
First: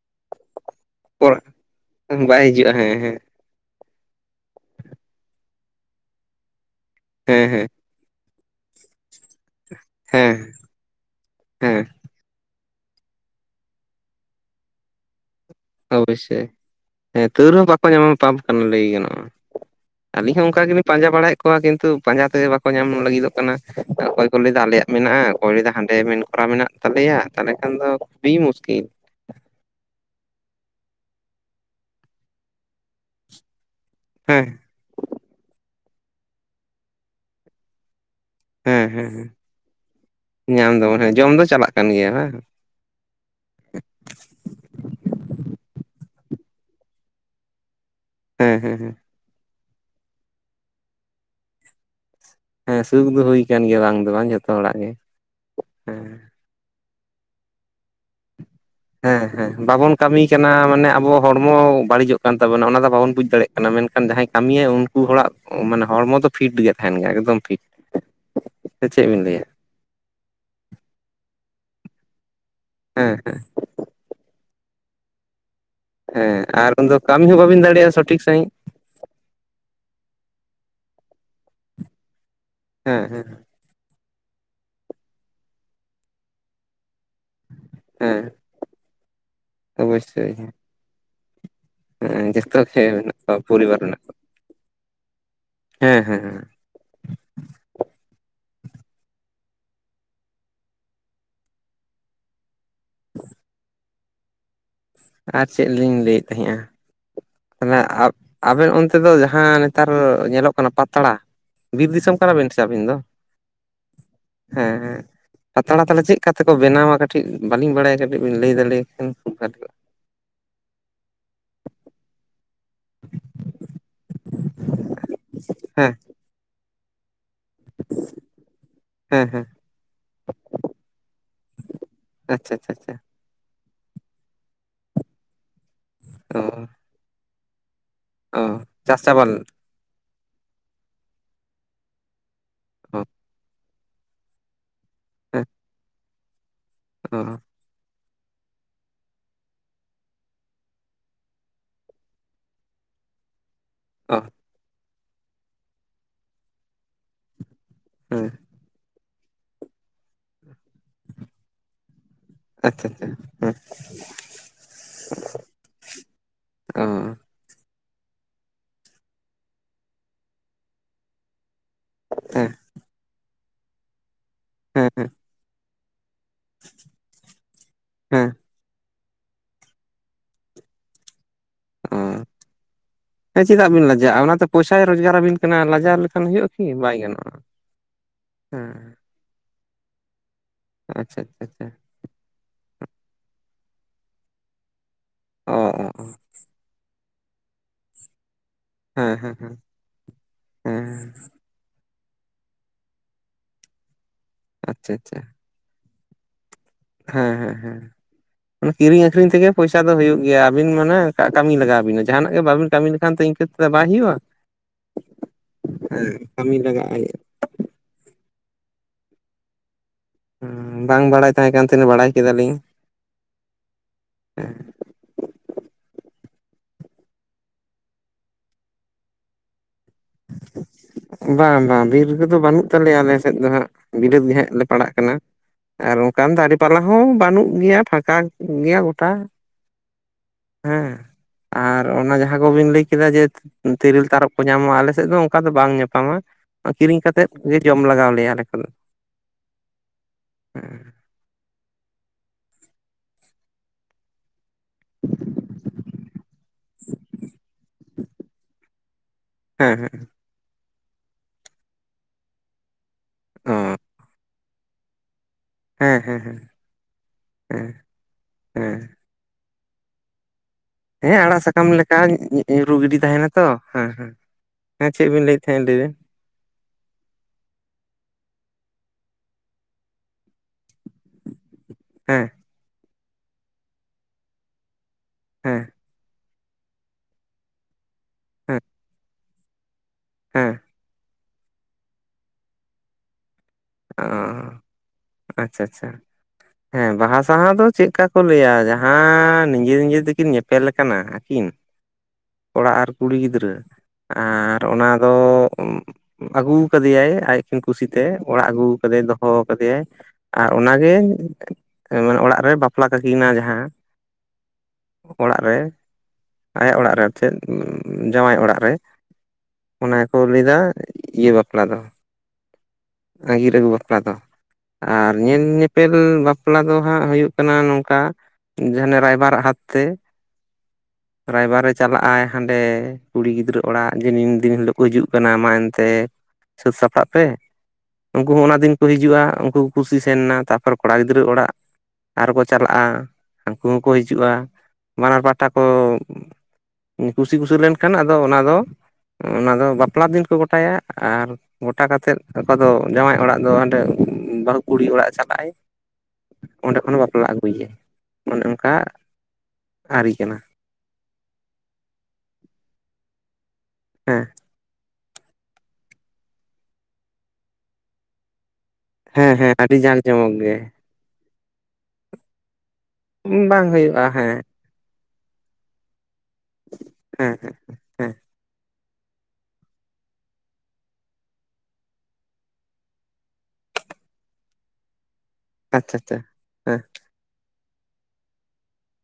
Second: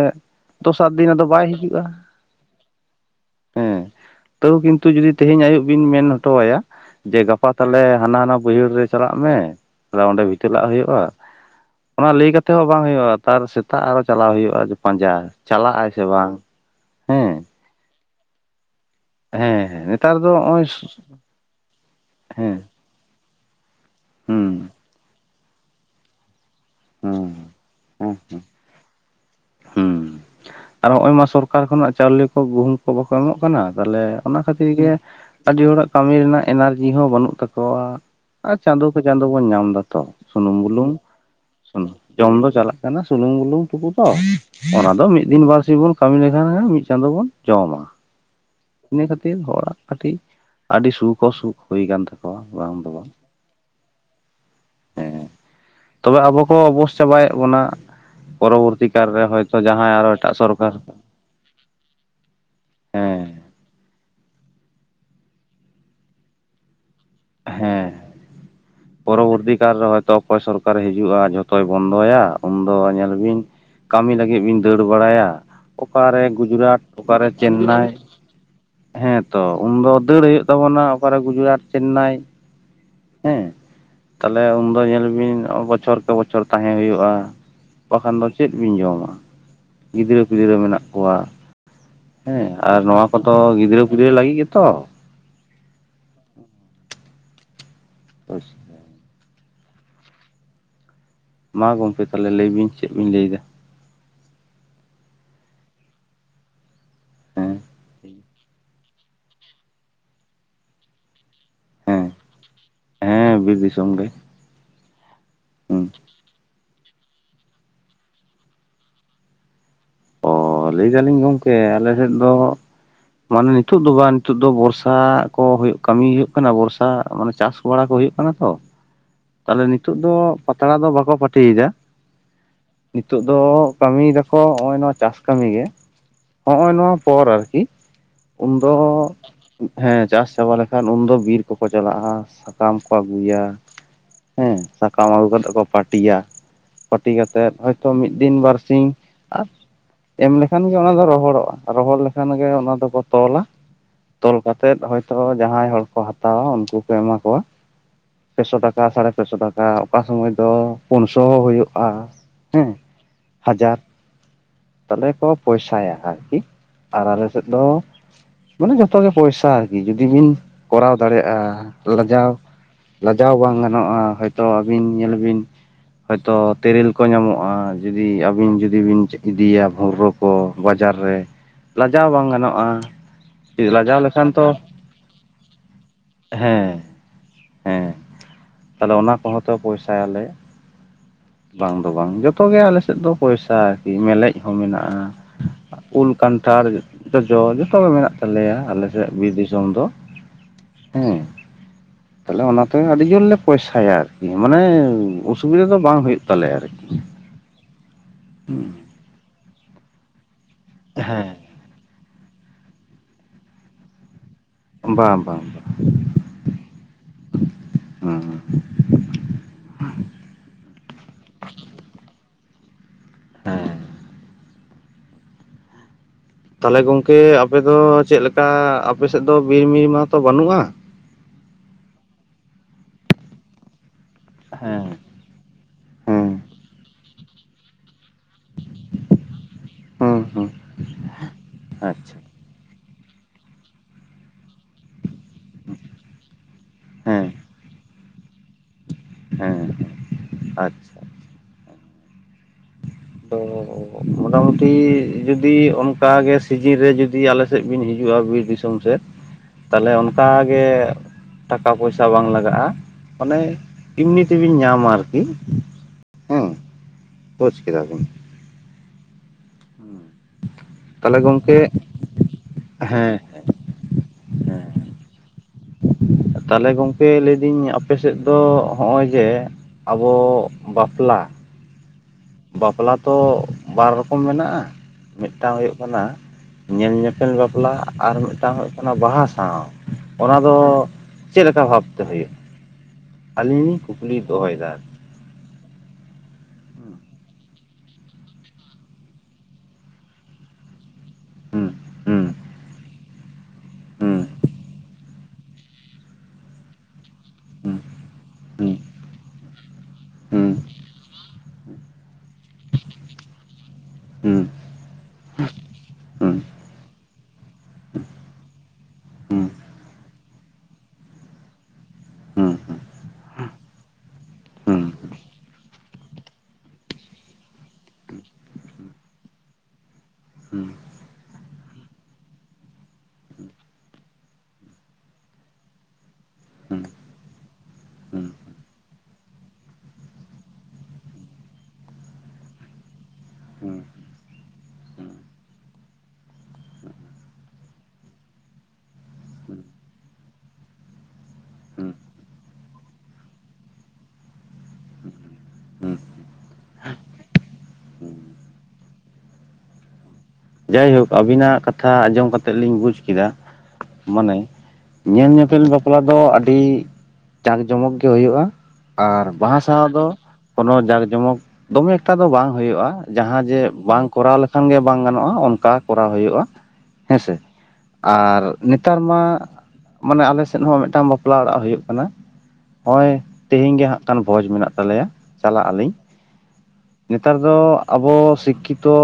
ᱫᱚᱥᱟᱨ ᱫᱤᱱ ᱟᱫᱚ ᱯᱚᱨᱟ ᱵᱟᱭ ᱦᱤᱡᱩᱜᱼᱟ ᱵᱟᱭ ᱦᱤᱡᱩᱜᱼᱟ ᱦᱮᱸ ᱦᱮᱸ ᱾ ᱦᱮᱸ ᱛᱟᱹᱣ ᱠᱤᱱᱛᱩ ᱡᱩᱫᱤ ᱛᱮᱦᱤᱧ ᱟᱭᱩᱵ ᱵᱮᱱ ᱢᱮᱱ ᱦᱚᱴᱚ ᱟᱭᱟ ᱾ ᱡᱮ ᱦᱮᱸ ᱜᱟᱯᱟ ᱦᱮᱸ ᱛᱟᱦᱞᱮ ᱦᱟᱱᱟ ᱵᱟᱹᱭᱦᱟᱹᱲ ᱨᱮ ᱪᱟᱞᱟᱜ ᱢᱮ ᱟᱫᱚ ᱚᱸᱰᱮ ᱦᱮᱸ ᱵᱷᱤᱛᱟᱹ ᱞᱟᱜ ᱦᱩᱭᱩᱜᱼᱟ ᱦᱮᱸ ᱾ ᱚᱱᱟ ᱞᱟᱹᱭ ᱠᱟᱛᱮ ᱦᱚᱸ ᱵᱟᱝ ᱦᱩᱭᱩᱜᱼᱟ ᱾ ᱛᱟᱨ ᱥᱮᱛᱟᱜ ᱟᱨᱚ ᱪᱟᱞᱟᱣ ᱦᱩᱭᱩᱜᱼᱟᱮ ᱯᱟᱸᱡᱟ ᱾ ᱚᱵᱚᱥᱥᱳᱭ ᱦᱮᱸ ᱾ ᱛᱟᱹᱣ ᱨᱮ ᱦᱚᱸ ᱵᱟᱠᱚ ᱧᱟᱢᱟ ᱯᱟᱢᱯ ᱠᱟᱱᱟ ᱞᱟᱹᱭ ᱜᱟᱱᱚᱜᱼᱟ ᱾ ᱚ ᱦᱮᱸ ᱦᱮᱸ ᱱᱮᱛᱟᱨ ᱫᱚ ᱟᱹᱞᱤᱧ ᱦᱚᱸ ᱱᱚᱜᱼᱚᱭ ᱚᱱᱠᱟ ᱜᱮ ᱞᱤᱧ ᱯᱟᱸᱡᱟ ᱵᱟᱲᱟᱭᱮᱫ ᱠᱚᱣᱟ ᱠᱤᱱᱛᱩ ᱯᱟᱸᱡᱟ ᱛᱮ ᱜᱮ ᱦᱮᱸ ᱵᱟᱠᱚ ᱧᱟᱢ ᱞᱟᱹᱜᱤᱫᱚᱜ ᱾ ᱚᱠᱚᱭ ᱠᱚᱭ ᱞᱟᱹᱭᱟ ᱦᱩᱸ ᱟᱞᱮᱭᱟᱜ ᱢᱮᱱᱟᱜᱼᱟ ᱚᱠᱚᱭ ᱠᱚ ᱞᱟᱹᱭᱟ ᱦᱟᱸᱰᱮ ᱢᱮᱱ ᱠᱚᱨᱟ ᱢᱮᱱᱟᱜ ᱾ ᱛᱟᱞᱮᱭᱟ ᱦᱩᱸ ᱾ ᱛᱟᱦᱚᱞᱮ ᱠᱷᱟᱱ ᱫᱚ ᱠᱷᱩᱵᱤ ᱢᱩᱥᱠᱤᱞ ᱾ ᱦᱮᱸ ᱟᱨ ᱱᱚᱜᱼᱚᱭ ᱢᱟ ᱥᱚᱨᱠᱟᱨ ᱠᱷᱚᱱᱟᱜ ᱪᱟᱣᱞᱮ ᱠᱚ ᱜᱩᱦᱩᱢ ᱠᱚ ᱠᱚ ᱵᱟᱠᱚ ᱮᱢᱚᱜ ᱠᱟᱱᱟ ᱛᱟᱦᱞᱮ ᱚᱱᱟ ᱦᱮᱸ ᱠᱷᱟᱹᱛᱤᱨ ᱜᱮ ᱟᱹᱰᱤ ᱦᱚᱲᱟᱜ ᱠᱟᱹᱢᱤ ᱨᱮᱱᱟᱜ ᱮᱱᱟᱨᱡᱤ ᱦᱚᱸ ᱵᱟᱹᱱᱩᱜ ᱛᱟᱠᱚᱣᱟ ᱾ ᱟᱨ ᱪᱟᱸᱫᱚ ᱦᱮᱸ ᱠᱚ ᱦᱮᱸ ᱪᱟᱸᱫᱚ ᱵᱚᱱ ᱧᱟᱢ ᱮᱫᱟ ᱛᱚ ᱥᱩᱱᱩᱢ ᱧᱟᱢ ᱵᱩᱞᱩᱝ ᱫᱟᱵᱚᱱ ᱾ ᱡᱚᱢ ᱫᱚ ᱪᱟᱞᱟᱜ ᱠᱟᱱᱟ ᱾ ᱡᱚᱢ ᱫᱚ ᱪᱟᱞᱟᱜ ᱠᱟᱱᱟ ᱥᱩᱞᱩᱝ ᱵᱩᱞᱩᱝ ᱴᱩᱠᱩ ᱛᱚ᱾ ᱚᱱᱟ ᱫᱚ ᱢᱤᱫ ᱫᱤᱱ ᱵᱟᱨᱥᱤᱧ ᱵᱚᱱ ᱠᱟᱹᱢᱤ ᱞᱮᱠᱷᱟᱱ ᱢᱤᱫ ᱪᱟᱸᱫᱚ ᱵᱚᱱ ᱡᱚᱢᱟ ᱾ ᱦᱮᱸ ᱦᱮᱸ ᱾ ᱠᱷᱟᱹᱛᱤᱨ ᱦᱚᱲᱟᱜ ᱠᱟᱹᱴᱤᱡ ᱟᱹᱰᱤ ᱥᱩᱠ ᱚᱥᱩᱠ ᱦᱩᱭ ᱟᱠᱟᱱ ᱛᱟᱠᱚᱣᱟ ᱾ ᱦᱮᱸ ᱾ ᱥᱩᱠ ᱫᱚ ᱦᱩᱭ ᱠᱟᱱ ᱜᱮᱭᱟ ᱵᱟᱝ ᱫᱚ ᱵᱟᱝ ᱡᱷᱚᱛᱚ ᱦᱚᱲᱟᱜ ᱜᱮ ᱾ ᱛᱚᱵᱮ ᱟᱵᱚ ᱠᱚ ᱚᱵᱚᱥ ᱪᱟᱵᱟᱭᱮᱫ ᱵᱚᱱᱟ ᱾ ᱯᱚᱨᱚᱵᱚᱨᱛᱤ ᱠᱟᱞ ᱦᱮᱸ ᱨᱮ ᱦᱮᱸ ᱦᱚᱭᱛᱳ ᱵᱟᱵᱚᱱ ᱡᱟᱦᱟᱸᱭ ᱟᱨᱚ ᱠᱟᱹᱢᱤ ᱮᱴᱟᱜ ᱠᱟᱱᱟ ᱥᱚᱨᱠᱟᱨ ᱢᱟᱱᱮ ᱟᱵᱚ ᱦᱚᱲᱢᱚ ᱵᱟᱹᱲᱤᱡᱚᱜ ᱠᱟᱱ ᱛᱟᱵᱚᱱᱟ ᱚᱱᱟ ᱫᱚ ᱵᱟᱵᱚᱱ ᱵᱩᱡ ᱦᱮᱸ ᱫᱟᱲᱮᱭᱟᱜ ᱠᱟᱱᱟ ᱾ ᱠᱟᱱᱟ ᱢᱮᱱᱠᱷᱟᱱ ᱡᱟᱦᱟᱸᱭ ᱠᱟᱹᱢᱤᱭᱟᱭ ᱩᱱᱠᱩ ᱦᱚᱲᱟᱜ ᱢᱟᱱᱮ ᱦᱚᱲᱢᱚ ᱫᱚ ᱯᱷᱤᱴ ᱜᱮ ᱛᱟᱦᱮᱱ ᱜᱮᱭᱟᱭ ᱠᱤ ᱦᱮᱸ ᱞᱟᱹᱭᱟ ᱯᱚᱨᱚᱵᱚᱨᱛᱤ ᱠᱟᱨ ᱨᱮ ᱦᱚᱭᱛᱳ ᱚᱠᱚᱭ ᱥᱚᱨᱠᱟᱨᱮ ᱦᱤᱡᱩᱜᱼᱟ, ᱡᱷᱚᱛᱚᱭ ᱵᱚᱱᱫᱚᱭᱟ ᱩᱱᱫᱚ ᱦᱮᱸ ᱧᱮᱞ ᱵᱤᱱ ᱠᱟᱹᱢᱤ ᱞᱟᱹᱜᱤᱜ ᱵᱤᱱ ᱫᱟᱹᱲ ᱵᱟᱲᱟᱭᱟ ᱚᱠᱟᱨᱮ ᱦᱮᱸ ᱟᱨ ᱜᱩᱡᱽᱨᱟᱴ ᱩᱱᱫᱚ ᱠᱟᱹᱢᱤ ᱚᱠᱟᱨᱮ ᱦᱚᱸ ᱵᱟᱹᱵᱤᱱ ᱪᱮᱱᱱᱟᱭ ᱫᱟᱲᱮᱭᱟᱜᱼᱟ ᱾ ᱥᱚᱴᱷᱤᱠ ᱥᱟᱺᱦᱤᱡ ᱦᱮᱸᱛᱚ ᱩᱱ ᱫᱚ ᱫᱟᱹᱲ ᱦᱩᱭᱩᱜ ᱛᱟᱵᱚᱱᱟ ᱚᱠᱟ ᱨᱮ ᱜᱩᱡᱨᱟᱴᱷ ᱪᱮᱱᱱᱟᱭ ᱦᱮᱸ᱾ ᱛᱟᱞᱦᱮ ᱩᱱ ᱫᱚ ᱧᱮᱞ ᱵᱤᱱ ᱵᱚᱪᱷᱚᱨ ᱠᱮ ᱵᱚᱪᱷᱚᱨ ᱛᱟᱦᱮᱸ ᱦᱩᱭᱩᱜᱼᱟ᱾ ᱵᱟᱠᱷᱟᱱ ᱦᱮᱸ ᱫᱚ ᱪᱮᱫ ᱵᱤᱱ ᱡᱚᱢᱟ ᱜᱤᱫᱽᱨᱟᱹ ᱚᱵᱚᱥᱥᱳᱭ ᱦᱮᱸ ᱯᱤᱫᱽᱨᱟᱹ ᱢᱮᱱᱟᱜ ᱠᱚᱣᱟ᱾ ᱦᱮᱸ ᱡᱚᱛᱚ ᱟᱨ ᱜᱮ ᱱᱚᱣᱟ ᱢᱮᱱᱟᱜ ᱠᱚᱫᱚ ᱠᱚᱣᱟ ᱯᱚᱨᱤᱵᱟᱨ ᱜᱤᱫᱽᱨᱟᱹ ᱨᱮᱱᱟᱜ ᱯᱤᱫᱽᱨᱟᱹ ᱞᱟᱹᱜᱤᱜ ᱜᱮᱛᱚ᱾ ᱦᱮᱸ ᱦᱮᱸ ᱦᱮᱸ [inaudible] ᱢᱟ ᱜᱚᱝᱠᱮ ᱛᱟᱦᱚᱞᱮ ᱞᱟᱹᱭ ᱵᱤᱱ ᱪᱮᱜ ᱵᱤᱱ ᱞᱟᱹᱭ ᱫᱟ? ᱟᱨ ᱪᱮᱜ ᱞᱤᱧ ᱞᱟᱹᱭᱮᱜ ᱛᱟᱦᱮᱸᱜᱼᱟ? ᱦᱮᱸ ᱢᱟᱱᱮ ᱟ ᱟᱵᱮᱱ ᱚᱱᱛᱮ ᱫᱚ ᱡᱟᱦᱟᱸ ᱱᱮᱛᱟᱨ ᱧᱮᱞᱚᱜ ᱠᱟᱱᱟ ᱯᱟᱛᱲᱟ ᱵᱤᱨ ᱦᱮᱸ ᱫᱤᱥᱚᱢ ᱠᱟᱱᱟ ᱵᱤᱱ ᱥᱮ ᱟᱹᱵᱤᱱ ᱫᱚ? ᱦᱮᱸ ᱵᱤᱨ ᱫᱤᱥᱚᱢ ᱜᱮ ᱦᱮᱸ ᱦᱮᱸ ᱦᱩᱸ ᱯᱟᱛᱲᱟ ᱛᱟᱞᱮ ᱪᱮᱜᱠᱟ ᱛᱮᱠᱚ ᱵᱮᱱᱟᱣᱟ ᱠᱟᱹᱴᱤᱡ ᱵᱟᱹᱞᱤᱧ ᱵᱟᱲᱟᱭᱟ ᱠᱟᱹᱴᱤᱡ ᱵᱤᱱ ᱞᱟᱹᱭ ᱫᱟᱲᱮ ᱠᱷᱟᱱ ᱵᱷᱟᱞᱤᱠᱚᱜᱼᱟ᱾ ᱚᱸ ᱞᱟᱹᱭ ᱫᱟᱞᱤᱧ ᱜᱚᱝᱠᱮ ᱟᱞᱮ ᱥᱮᱫ ᱫᱚ ᱢᱟᱱᱮ ᱱᱤᱛᱳᱜ ᱫᱚ ᱵᱟᱝ ᱱᱤᱛᱳᱜ ᱫᱚ ᱵᱚᱨᱥᱟ ᱠᱚ ᱦᱩᱭᱩᱜ ᱦᱮᱸ ᱠᱟᱹᱢᱤ ᱦᱩᱭᱩᱜ ᱠᱟᱱᱟ ᱵᱚᱨᱥᱟ ᱢᱟᱱᱮ ᱪᱟᱥ ᱵᱟᱲᱟ ᱠᱚ ᱦᱩᱭᱩᱜ ᱠᱟᱱᱟ ᱛᱚ᱾ ᱦᱮᱸ ᱦᱮᱸ ᱛᱟᱞᱦᱮ ᱱᱤᱛᱚᱜ ᱫᱚ ᱯᱟᱛᱲᱟ ᱫᱚ ᱵᱟᱠᱚ ᱯᱟᱹᱴᱤᱭ ᱫᱟ᱾ ᱟᱪᱪᱷᱟ ᱟᱪᱪᱷᱟ ᱟᱪᱪᱷᱟ ᱱᱤᱛᱚᱜ ᱫᱚ ᱠᱟᱹᱢᱤᱭ ᱫᱟᱠᱚ ᱦᱚᱜᱼᱚᱭ ᱱᱚᱣᱟ ᱪᱟᱥ ᱠᱟᱹᱢᱤ ᱜᱮ᱾ ᱚ ᱦᱚᱸᱜᱼᱚᱭ ᱱᱚᱣᱟ ᱯᱚᱨ ᱟᱨᱠᱤ ᱚ ᱩᱱ ᱫᱚ ᱪᱟᱥ ᱪᱟᱵᱟ ᱞᱮᱱᱟ ᱦᱮᱸ ᱪᱟᱥ ᱪᱟᱵᱟ ᱞᱮᱠᱷᱟᱱ ᱩᱱᱫᱚ ᱵᱤᱨ ᱠᱚᱠᱚ ᱪᱟᱞᱟᱜᱼᱟ, ᱥᱟᱠᱟᱢ ᱠᱚ ᱚ ᱟᱹᱜᱩᱭᱟ᱾ ᱦᱮᱸ ᱥᱟᱠᱟᱢ ᱟᱹᱜᱩ ᱦᱮᱸ ᱠᱟᱛᱮᱜ ᱠᱚ ᱯᱟᱹᱴᱤᱭᱟ ᱯᱟᱹᱴᱤ ᱚ ᱠᱟᱛᱮᱜ ᱦᱳᱭ ᱛᱚ ᱢᱤᱫ ᱫᱤᱱ ᱵᱟᱨ ᱥᱤᱧ ᱟᱨ ᱮᱢ ᱞᱮᱠᱷᱟᱱ ᱜᱮ ᱚᱱᱟ ᱫᱚ ᱨᱚᱦᱚᱲᱚᱜᱼᱟ, ᱨᱚᱦᱚᱲ ᱞᱮᱠᱷᱟᱱ ᱜᱮ ᱚᱱᱟ ᱫᱚᱠᱚ ᱛᱚᱞᱟ᱾ ᱚ ᱛᱚᱞ ᱠᱟᱛᱮᱫ ᱦᱚᱭᱛᱳ ᱡᱟᱦᱟᱸᱭ ᱦᱚᱲ ᱠᱚ ᱦᱟᱛᱟᱣᱟ ᱩᱱᱠᱩ ᱠᱚ ᱮᱢᱟ ᱠᱚᱣᱟ, ᱦᱮᱸ ᱯᱮᱥᱚ ᱴᱟᱠᱟ ᱥᱟᱲᱮ ᱯᱮᱥᱚ ᱴᱟᱠᱟ ᱚᱠᱟ ᱥᱚᱢᱚᱭ ᱫᱚ ᱯᱩᱱᱥᱚ ᱦᱚᱸ ᱦᱩᱭᱩᱜᱼᱟ᱾ ᱟᱪᱪᱷᱟ ᱟᱪᱪᱷᱟ ᱦᱮᱸ ᱛᱟᱞᱦᱮ ᱠᱚ ᱯᱚᱭᱥᱟᱭᱟ ᱟᱨᱠᱤ ᱚ ᱟᱨ ᱟᱞᱮ ᱥᱮᱫ ᱫᱚ ᱢᱟᱱᱮ ᱡᱚᱛᱚ ᱜᱮ ᱯᱚᱭᱥᱟ ᱟᱨᱠᱤ ᱡᱩᱫᱤ ᱵᱤᱱ ᱠᱚᱨᱟᱣ ᱫᱟᱲᱮᱜᱼᱟ᱾ ᱞᱟᱡᱟᱣ ᱦᱮᱸ ᱞᱟᱡᱟᱣ ᱵᱟᱝ ᱜᱟᱱᱚᱜᱼᱟ ᱦᱚᱭᱛᱚ ᱟᱹᱵᱤᱱ ᱦᱮᱸ ᱦᱮᱸ ᱧᱮᱞ ᱵᱤᱱ ᱦᱚᱭᱛᱚ ᱛᱮᱨᱮᱞ ᱠᱚ ᱧᱟᱢᱚᱜᱼᱟ ᱡᱩᱫᱤ ᱦᱮᱸ ᱟᱹᱵᱤᱱ ᱡᱩᱫᱤ ᱵᱤᱱ ᱪᱮ ᱤᱫᱤᱭᱟ ᱵᱷᱳᱵᱨᱚ ᱠᱚ ᱵᱟᱡᱟᱨ ᱨᱮ ᱚ ᱞᱟᱡᱟᱣ ᱵᱟᱝ ᱜᱟᱱᱚᱜᱼᱟ᱾ ᱦᱮᱸ ᱪᱮᱫᱟᱜ ᱵᱤᱱ ᱞᱟᱡᱟᱣ ᱞᱟᱡᱟᱜᱼᱟ, ᱞᱮᱠᱷᱟᱱ ᱚᱱᱟᱛᱮ ᱛᱚ ᱯᱚᱭᱥᱟᱭ ᱨᱳᱡᱽᱜᱟᱨᱟ ᱟᱵᱤᱱ ᱠᱟᱱᱟ ᱞᱟᱡᱟᱣ ᱞᱮᱠᱷᱟᱱ ᱦᱩᱭᱩᱜᱼᱟ ᱠᱤ ᱦᱮᱸ ᱵᱟᱭ ᱜᱟᱱᱚᱜᱼᱟ᱾ ᱦᱮᱸ ᱛᱟᱞᱮ ᱦᱮᱸ ᱚᱱᱟ ᱠᱚᱦᱚᱸ ᱛᱚ ᱯᱚᱭᱥᱟ ᱭᱟᱞᱮ᱾ ᱟᱪᱪᱷᱟ ᱟᱪᱪᱷᱟ ᱵᱟᱝ ᱡᱚᱛᱚ ᱜᱮ ᱟᱞᱮᱥᱮᱜ ᱫᱚ ᱯᱚᱭᱥᱟ ᱟᱨᱠᱤ ᱢᱮᱞᱮᱡ ᱦᱚᱸ ᱢᱮᱱᱟᱜᱼᱟ ᱚ ᱚ ᱚ ᱩᱞ ᱠᱟᱱᱴᱷᱟᱲ ᱡᱚᱡᱚ ᱡᱚᱛᱚ ᱜᱮ ᱢᱮᱱᱟᱜ ᱛᱟᱞᱮᱭᱟ ᱟᱞᱮ ᱥᱮᱜ ᱦᱮᱸ ᱵᱤᱨ ᱦᱮᱸ ᱦᱮᱸ ᱫᱤᱥᱚᱢ ᱫᱚ ᱦᱮᱸ᱾ ᱛᱟᱞᱮ ᱚᱱᱟᱛᱮ ᱟᱹᱰᱤ ᱡᱳᱨ‌ ᱞᱮ ᱯᱚᱭᱥᱟᱭᱟ ᱟᱨᱠᱤ ᱢᱟᱱᱮ ᱟᱪᱪᱷᱟ ᱟᱪᱪᱷᱟ ᱚᱥᱩᱵᱤᱫᱟ ᱫᱚ ᱵᱟᱝ ᱦᱩᱭᱩᱜ ᱛᱟᱞᱮᱭᱟ ᱟᱨᱠᱤ᱾ ᱦᱮᱸ ᱦᱮᱸ ᱦᱮᱸ ᱚᱱᱮ ᱠᱤᱨᱤᱧ ᱟᱹᱠᱷᱨᱤᱧ ᱛᱮᱜᱮ ᱯᱚᱭᱥᱟ ᱫᱚ ᱦᱩᱭᱩᱜ ᱜᱮᱭᱟ ᱟᱵᱤᱱ ᱢᱟᱱᱮ ᱦᱮᱸ ᱠᱟᱼᱠᱟᱹᱢᱤ ᱞᱟᱜᱟᱣᱵᱤᱱᱟ ᱡᱟᱦᱟᱱᱟᱜ ᱜᱮ ᱵᱟᱵᱤᱱ ᱠᱟᱹᱢᱤ ᱞᱮᱠᱷᱟᱱ ᱛᱚ ᱤᱝᱠᱟᱹ ᱛᱮᱫᱚ ᱵᱟᱭ ᱦᱩᱭᱩᱜᱼᱟ᱾ ᱵᱟᱝ ᱵᱟᱝ ᱦᱮᱸ ᱠᱟᱹᱢᱤ ᱞᱟᱜᱟᱜ ᱦᱩᱭᱩᱜ ᱦᱚᱸ ᱚᱸ ᱵᱟᱝ ᱵᱟᱲᱟᱭ ᱛᱟᱦᱮᱸ ᱠᱟᱱ ᱛᱮᱱ ᱵᱟᱲᱟᱭ ᱠᱮᱫᱟᱞᱤᱧ᱾ ᱦᱮᱸ ᱦᱮᱸ ᱛᱟᱦᱚᱞᱮ ᱜᱚᱢᱠᱮ ᱟᱯᱮ ᱫᱚ ᱪᱮᱫ ᱞᱮᱠᱟ ᱟᱯᱮ ᱥᱮᱫ ᱫᱚ ᱵᱤᱨ ᱢᱤᱨ ᱢᱟ ᱛᱚ ᱵᱟᱹᱱᱩᱜᱼᱟ᱾ ᱵᱟᱝ ᱵᱟᱝ ᱵᱤᱨ ᱨᱮᱫᱚ ᱵᱟᱹᱱᱩᱜ ᱛᱟᱞᱮᱭᱟ ᱟᱞᱮ ᱥᱮᱫ ᱫᱚ ᱦᱟᱸᱜ ᱵᱤᱨᱟᱹᱫ ᱜᱮ ᱦᱟᱸᱜ ᱞᱮ ᱦᱮᱸ ᱯᱟᱲᱟᱜ ᱠᱟᱱᱟ᱾ ᱟᱨ ᱦᱮᱸ ᱚᱱᱠᱟᱱ ᱫᱟᱨᱮ ᱯᱟᱞᱟ ᱦᱚᱸ ᱵᱟᱹᱱᱩᱜ ᱜᱮᱭᱟ ᱯᱷᱟᱠᱟ ᱜᱮᱭᱟ ᱜᱚᱴᱟ᱾ ᱦᱮᱸ ᱟᱨ ᱚᱱᱟ ᱟᱪᱪᱷᱟ ᱡᱟᱦᱟᱸ ᱡᱟᱦᱟᱸ ᱠᱚᱵᱤᱱ ᱞᱟᱹᱭ ᱠᱮᱫᱟ ᱡᱮ ᱛᱤᱨᱤᱞ ᱛᱟᱨᱚᱵ ᱠᱚ ᱧᱟᱢᱚᱜ-ᱟ ᱟᱞᱮ ᱥᱮᱫ ᱫᱚ ᱚᱱᱠᱟ ᱫᱚ ᱵᱟᱝ ᱧᱟᱯᱟᱢᱟ᱾ ᱠᱤᱨᱤᱧ ᱦᱮᱸ ᱠᱟᱛᱮᱫ ᱜᱮ ᱡᱚᱢ ᱞᱟᱜᱟᱣ ᱞᱮᱭᱟ ᱟᱞᱮ ᱠᱚᱫᱚ᱾ ᱦᱮᱸ ᱟᱪᱪᱷᱟ᱾ ᱛᱚ [unintelligible] ᱢᱚᱴᱟᱢᱩᱴ ᱴᱤ ᱡᱩᱫᱤ ᱚᱱᱠᱟᱜᱮ ᱥᱤᱡᱤᱱ ᱨᱮ ᱡᱩᱫᱤ ᱟᱞᱮ ᱥᱮᱫ ᱵᱤᱱ ᱦᱤᱡᱩᱜᱼᱟ ᱵᱤᱨ ᱫᱤᱥᱚᱢ ᱥᱮᱫ ᱦᱮᱸ ᱦᱮᱸ᱾ ᱛᱟ ᱜᱮ ᱴᱟᱠᱟ ᱯᱚᱭᱥᱟ ᱵᱟᱝ ᱞᱟᱜᱟᱜᱼᱟ ᱟᱱᱮ ᱚ ᱮᱢᱱᱤ ᱪᱮᱫ ᱵᱤᱱ ᱧᱟᱢᱟ ᱟᱨᱠᱤ ᱦᱮᱸ ᱦᱮᱸ ᱦᱮᱸ᱾ ᱠᱷᱳᱡᱽ ᱦᱮᱸ ᱠᱮᱫᱟ ᱵᱚᱱ ᱦᱮᱸ [inaudible] ᱦᱮᱸ ᱛᱟᱦᱚᱞᱮ ᱟᱲᱟᱜ ᱥᱟᱠᱟᱢ ᱜᱚᱢᱠᱮ ᱞᱮᱠᱟ ᱧᱩᱨᱩ ᱜᱤᱰᱤ ᱦᱮᱸ ᱛᱟᱦᱮᱸᱱᱟ᱾ ᱛᱚ ᱦᱮᱸ ᱦᱮᱸ ᱦᱮᱸ ᱪᱮᱜ ᱵᱤᱱ ᱞᱟᱹᱭ ᱮᱫ ᱛᱟᱦᱮᱸᱫ ᱞᱟᱹᱭ ᱵᱤᱱ? ᱛᱟᱞᱚᱦᱮ ᱜᱚᱝᱠᱮ ᱞᱟᱹᱭ ᱫᱟᱹᱧ ᱟᱯᱮ ᱥᱮᱫ ᱫᱚ ᱦᱚᱸᱜ ᱚᱭ ᱡᱮ ᱟᱵᱚ ᱵᱟᱯᱞᱟ ᱦᱮᱸ ᱵᱟᱯᱞᱟ ᱛᱚ ᱵᱟᱨ ᱨᱚᱠᱚᱢ ᱢᱮᱱᱟᱜᱼᱟ ᱢᱤᱫᱴᱟᱝ ᱦᱮᱸ ᱦᱩᱭᱩᱜ ᱠᱟᱱᱟ ᱠᱟᱱᱟ ᱧᱮᱞ ᱧᱮᱯᱮᱞ ᱵᱟᱯᱞᱟ ᱟᱨ ᱢᱤᱫᱴᱟᱝ ᱦᱮᱸ ᱦᱩᱭᱩᱜ ᱠᱟᱱᱟ ᱵᱟᱦᱟ ᱥᱟᱶᱦᱟ᱾ ᱚᱱᱟ ᱫᱚ ᱦᱮᱸ ᱪᱮᱫ ᱞᱮᱠᱟ ᱵᱷᱟᱵ ᱛᱮ ᱦᱩᱭᱩᱜᱼᱟ? ᱟᱹᱞᱤᱧ ᱠᱩᱠᱞᱤ ᱚᱸ ᱫᱚᱦᱚᱭᱮᱫᱟ ᱟᱪᱪᱷᱟ ᱟᱪᱪᱷᱟ᱾ ᱦᱮᱸ ᱵᱟᱦᱟ ᱥᱟᱶᱦᱟ ᱫᱚ ᱪᱮᱫ ᱠᱟ ᱠᱚ ᱞᱟᱹᱭᱼᱟ ᱡᱟᱦᱟᱸ ᱱᱤᱡᱮ ᱱᱤᱡᱮ ᱛᱮᱠᱤᱱ ᱧᱮᱯᱮᱞ ᱟᱠᱟᱱᱟ ᱠᱤᱱ ᱦᱩᱸ ᱦᱩᱸ ᱠᱚᱲᱟ ᱟᱨ ᱠᱩᱲᱤ ᱜᱤᱫᱽᱨᱟᱹ ᱦᱩᱸ ᱟᱨ ᱚᱱᱟ ᱫᱚ ᱟᱹᱜᱩ ᱠᱟᱫᱮᱭᱟᱭ ᱟᱡ ᱠᱤ ᱦᱩᱸ ᱠᱩᱥᱤ ᱛᱮ ᱚᱲᱟᱜ ᱟᱹᱜᱩ ᱦᱩᱸ ᱠᱟᱫᱮᱭᱟᱭ ᱫᱚᱦᱚ ᱠᱟᱫᱮᱭᱟᱭ ᱟᱨ ᱚᱱᱟ ᱜᱮ ᱢᱟᱱᱮ ᱚᱲᱟᱜ ᱨᱮ ᱵᱟᱯᱞᱟ ᱠᱟᱹᱠᱤᱱᱼᱟ ᱡᱟᱦᱟᱸ ᱦᱩᱸ ᱚᱲᱟᱜ ᱨᱮ ᱦᱩᱸ ᱦᱩᱸ ᱟᱭᱟᱜ ᱚᱲᱟᱜ ᱨᱮ ᱟᱨ ᱪᱮᱫ ᱡᱟᱶᱟᱭ ᱚᱲᱟᱜ ᱨᱮ᱾ ᱦᱩᱸ ᱚᱱᱟ ᱜᱮᱠᱚ ᱞᱟᱹᱭᱫᱟ ᱤᱭᱟᱹ ᱵᱟᱯᱞᱟ ᱫᱚ ᱦᱩᱸᱻ ᱟᱸᱜᱤᱨ ᱟᱜᱩ ᱵᱟᱯᱞᱟ ᱫᱚ᱾ ᱟᱨ ᱧᱮᱞ ᱧᱮᱯᱮᱞ ᱵᱟᱯᱞᱟ ᱫᱚ ᱦᱟᱸᱜ ᱦᱩᱭᱩᱜ ᱠᱟᱱᱟ ᱱᱚᱝᱠᱟ ᱡᱮᱦᱟ ᱱᱟᱜ ᱨᱟᱭᱵᱟᱨᱼᱟᱜ ᱦᱟᱛ ᱛᱮ ᱨᱟᱭᱵᱟᱨ ᱮ ᱪᱟᱞᱟᱜ ᱟᱭ ᱦᱟᱸᱰᱮ ᱠᱩᱲᱤ ᱜᱤᱫᱽᱨᱟᱹ ᱚᱲᱟᱜ ᱡᱮ ᱱᱩᱱᱫᱤᱱ ᱦᱤᱞᱳᱜ ᱠᱚ ᱦᱤᱡᱩᱜ ᱠᱟᱱᱟ ᱢᱟ ᱮᱱᱛᱮᱜ ᱥᱟᱹᱛ ᱥᱟᱯᱲᱟᱜ ᱯᱮ ᱩᱱᱠᱩ ᱦᱚᱸ ᱚᱱᱟ ᱫᱤᱱ ᱠᱚ ᱦᱤᱡᱩᱜᱼᱟ ᱩᱱᱠᱩ ᱠᱚ ᱠᱩᱥᱤ ᱥᱮᱱ ᱱᱟ ᱛᱟᱯᱚᱨ ᱠᱚᱲᱟ ᱜᱤᱫᱽᱨᱟᱹ ᱚᱲᱟᱜ ᱟᱨᱚ ᱠᱚ ᱪᱟᱞᱟᱜᱼᱟ ᱦᱟᱱᱠᱩ ᱦᱚᱸᱠᱚ ᱦᱤᱡᱩᱜᱼᱟ ᱵᱟᱱᱟᱨ ᱯᱟᱦᱴᱟ ᱠᱚ ᱠᱩᱥᱤ ᱠᱩᱥᱟᱹᱞ ᱞᱮᱱ ᱠᱷᱟᱱ ᱟᱫᱚ ᱚᱱᱟ ᱫᱚ ᱩᱱᱟᱫᱚ ᱵᱟᱯᱞᱟ ᱫᱤᱱ ᱠᱚ ᱜᱚᱴᱟᱭᱟ ᱟᱨ ᱜᱚᱴᱟ ᱠᱟᱛᱮᱫ ᱚᱠᱟ ᱫᱚ ᱡᱟᱸᱣᱟᱭ ᱚᱲᱟᱜ ᱫᱚ ᱦᱟᱸᱰᱮ ᱵᱟᱹᱦᱩ ᱠᱩᱲᱤ ᱚᱲᱟᱜ ᱪᱟᱞᱟᱜᱼᱟᱭ ᱾ ᱚᱸᱰᱮ ᱠᱷᱚᱱ ᱮ ᱵᱟᱯᱞᱟ ᱟᱹᱜᱩ ᱮᱭᱟᱭ ᱚᱱᱮ ᱚᱱᱠᱟ ᱟᱹᱨᱤ ᱠᱟᱱᱟ ᱡᱟᱭᱦᱳᱠ ᱟᱵᱤᱱᱼᱟᱜ ᱠᱟᱛᱷᱟ ᱟᱸᱡᱚᱢ ᱠᱟᱛᱮᱫ ᱞᱤᱧ ᱵᱩᱡ ᱠᱮᱫᱟ ᱦᱮᱸ ᱢᱟᱱᱮ ᱧᱮᱞ ᱧᱮᱯᱮᱞ ᱵᱟᱯᱞᱟ ᱫᱚ ᱟᱹᱰᱤ ᱡᱟᱸᱠ ᱡᱚᱢᱚᱠ ᱜᱮ ᱦᱩᱭᱩᱜᱼᱟ᱾ ᱟᱨ ᱦᱮᱸ ᱦᱮᱸ ᱵᱟᱦᱟ ᱟᱹᱰᱤ ᱥᱟᱶᱦᱟ ᱡᱟᱸᱠ ᱫᱚ ᱡᱚᱢᱚᱠ ᱜᱮ ᱠᱳᱱᱚ ᱡᱟᱸᱠ ᱡᱚᱢᱚᱠ ᱫᱚᱢᱮ ᱮᱠᱴᱟ ᱫᱚ ᱵᱟᱝ ᱦᱳᱭᱳᱜᱼᱟ᱾ ᱡᱟᱦᱟᱸ ᱡᱮ ᱵᱟᱝ ᱦᱩᱭᱩᱜᱼᱟ ᱦᱮᱸ ᱠᱚᱨᱟᱣ ᱞᱮᱠᱷᱟᱱ ᱜᱮ ᱵᱟᱝ ᱜᱟᱱᱚᱜᱼᱟ ᱚᱱᱠᱟ ᱠᱚᱨᱟᱣ ᱦᱳᱭᱳᱜᱼᱟ᱾ ᱦᱮᱸ ᱦᱮᱸᱥᱮ? ᱦᱮᱸ ᱦᱮᱸ ᱟᱨ ᱱᱮᱛᱟᱨ ᱢᱟ ᱢᱟᱱᱮ ᱟᱞᱮ ᱥᱮᱫ ᱦᱚᱸ ᱢᱤᱫᱴᱟᱝ ᱵᱟᱯᱞᱟ ᱚᱲᱟᱜ ᱦᱳᱭᱳᱜ ᱠᱟᱱᱟ ᱦᱸᱚᱜᱼᱚᱭ ᱛᱤᱦᱮᱧ ᱜᱮ ᱦᱟᱸᱜ ᱠᱷᱟᱱ ᱵᱷᱚᱡᱽ ᱢᱮᱱᱟᱜ ᱛᱟᱞᱮᱭᱟ᱾ ᱪᱟᱞᱟᱜ ᱟᱹᱞᱤᱧ ᱟᱪᱷᱟ ᱟᱪᱷᱟ ᱦᱮᱸ ᱱᱮᱛᱟᱨ ᱫᱚ ᱟᱵᱚ ᱥᱤᱠᱷᱤᱛᱚ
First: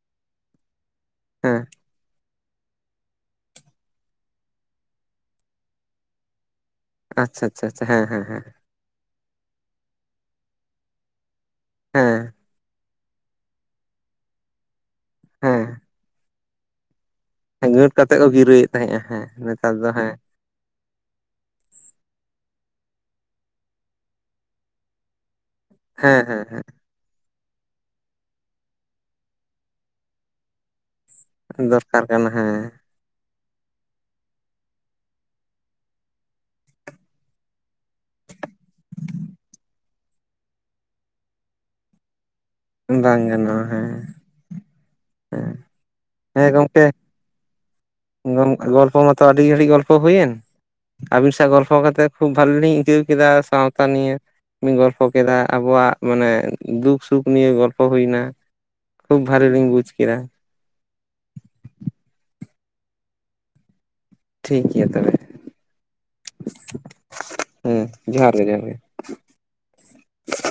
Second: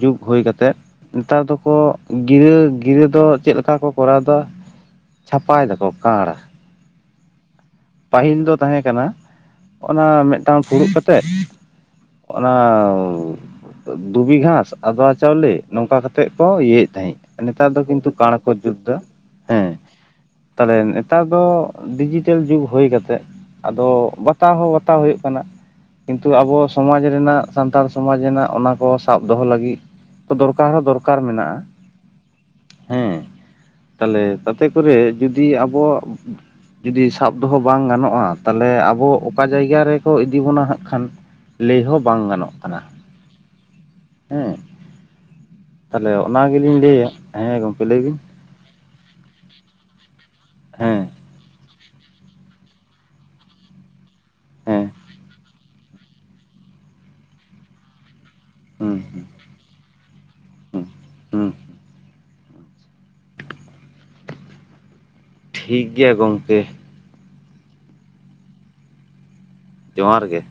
ᱡᱩᱜᱽ ᱦᱩᱭ ᱠᱟᱛᱮᱫ ᱱᱮᱛᱟᱨ ᱦᱮᱸ ᱫᱚᱠᱚ ᱜᱤᱨᱟᱹ ᱜᱤᱨᱟᱹ ᱫᱚ ᱪᱮᱫ ᱞᱮᱠᱟ ᱠᱚ ᱠᱚᱨᱟᱣ ᱮᱫᱟ ᱪᱷᱟᱯᱟᱭ ᱫᱟᱠᱚ ᱠᱟᱲ ᱾ ᱟᱪᱷᱟ ᱟᱪᱷᱟ ᱦᱮᱸ ᱦᱮᱸ ᱦᱮᱸ ᱛᱟᱦᱮᱸ ᱠᱟᱱᱟ ᱚᱱᱟ ᱢᱤᱫᱴᱟᱝ ᱯᱷᱩᱲᱩᱜ ᱠᱟᱛᱮᱜ ᱦᱮᱸ ᱾ ᱚᱱᱟ ᱫᱷᱩᱵᱤ ᱜᱷᱟᱸᱥ ᱟᱫᱽᱣᱟ ᱪᱟᱣᱞᱮ ᱦᱮᱸ ᱱᱚᱝᱠᱟ ᱠᱟᱛᱮᱫ ᱠᱚ ᱤᱭᱟᱹᱭ ᱮᱫ ᱛᱟᱦᱮᱸᱜ ᱾ ᱱᱮᱛᱟᱨ ᱦᱮᱸ ᱫᱚ ᱜᱷᱟᱹᱴ ᱠᱤᱱᱛᱩ ᱠᱟᱛᱮᱫ ᱠᱟᱲ ᱠᱚ ᱜᱤᱨᱟᱹᱭᱮᱫ ᱡᱩᱛᱫᱟ ᱛᱟᱦᱮᱸᱜᱼᱟ ᱦᱮᱸ ᱱᱮᱛᱟᱨ ᱾ ᱫᱚ ᱛᱚᱵᱮ ᱱᱮᱛᱟᱨ ᱫᱚ ᱰᱤᱡᱤᱴᱮᱞ ᱡᱩᱜᱽ ᱦᱩᱭ ᱠᱟᱛᱮᱫ ᱟᱫᱚ ᱵᱟᱛᱟᱣ ᱦᱚᱸ ᱵᱟᱛᱟᱣ ᱦᱩᱭᱩᱜ ᱠᱟᱱᱟ ᱦᱮᱸ ᱠᱤᱱᱛᱩ ᱦᱮᱸ ᱟᱵᱚ ᱥᱚᱢᱟᱡᱽ ᱨᱮᱱᱟᱜ ᱥᱟᱱᱛᱟᱲ ᱥᱚᱢᱟᱡᱽ ᱨᱮᱱᱟᱜ ᱚᱱᱟ ᱠᱚ ᱥᱟᱵ ᱫᱚᱦᱚ ᱞᱟᱹᱜᱤᱫ ᱛᱚ ᱫᱚᱨᱠᱟᱨ ᱦᱚᱸ ᱫᱚᱨᱠᱟᱨ ᱾ ᱫᱚᱨᱠᱟᱨ ᱢᱮᱱᱟᱜᱼᱟ ᱦᱮᱸ ᱫᱚᱨᱠᱟᱨ ᱠᱟᱱᱟ ᱾ ᱦᱮᱸ ᱛᱟᱞᱦᱮ ᱛᱟᱛᱮ ᱠᱚᱨᱮ ᱡᱩᱫᱤ ᱟᱵᱚᱣᱟᱜ ᱡᱩᱫᱤ ᱥᱟᱵ ᱾ ᱫᱚᱦᱚ ᱵᱟᱝ ᱜᱟᱱᱚᱜᱼᱟ ᱛᱟᱦᱞᱮ ᱟᱵᱚ ᱚᱠᱟ ᱡᱟᱭᱜᱟ ᱨᱮᱠᱚ ᱤᱫᱤ ᱵᱚᱱᱟ ᱦᱟᱸᱜ ᱠᱷᱟᱱ ᱞᱮᱭ ᱦᱚᱸ ᱵᱟᱝ ᱜᱟᱱᱚᱜᱼᱟ ᱾ ᱵᱟᱝ ᱜᱟᱱᱚᱜᱼᱟ ᱦᱮᱸ ᱦᱮ ᱛᱟᱦᱚᱞᱮ ᱚᱱᱟ ᱦᱮᱸ ᱜᱮᱞᱤᱧ ᱜᱚᱝᱠᱮ ᱞᱟᱹᱭᱮᱫ ᱦᱮᱸ ᱜᱚᱢᱠᱮ ᱞᱟᱹᱭ ᱵᱤᱱ [unintelligible] ᱜᱚᱞᱯᱚ ᱢᱟᱛᱼᱼᱼ ᱛᱚ ᱟᱹᱰᱤ ᱜᱷᱟᱹᱲᱤᱡ ᱜᱚᱞᱯᱚ ᱦᱩᱭᱮᱱ ᱦᱮᱸ ᱟᱵᱤᱱ ᱥᱟᱶ ᱜᱚᱞᱯᱚ [unintelligible] ᱠᱟᱛᱮᱫ ᱠᱷᱩᱵ ᱵᱷᱟᱞᱤ ᱞᱤᱧ ᱟᱹᱭᱠᱟᱹᱣ ᱠᱮᱫᱟ ᱥᱟᱶᱛᱟ ᱱᱤᱭᱮ ᱵᱤᱱ ᱦᱮᱸ ᱜᱚᱞᱯᱚ ᱠᱮᱫᱟ ᱟᱵᱚᱣᱟᱜ ᱢᱟᱱᱮ ᱫᱩᱠ ᱥᱩᱠ ᱱᱤᱭᱟᱹ ᱜᱚᱞᱯᱚ ᱦᱩᱭᱱᱟ ᱦᱩᱸ ᱠᱷᱩᱵ ᱵᱷᱟᱞᱤ ᱞᱤᱧ ᱵᱩᱡᱽ ᱠᱮᱫᱟ ᱦᱩᱢᱸ ᱴᱷᱤᱠ ᱜᱮᱭᱟ ᱛᱚᱵᱮ ᱴᱷᱤᱠ ᱜᱮᱭᱟ ᱜᱚᱢᱠᱮ ᱦᱩᱸ ᱡᱚᱦᱟᱨ ᱜᱮ ᱡᱚᱦᱟᱨ ᱜᱮ ᱡᱚᱦᱟᱨ ᱜᱮ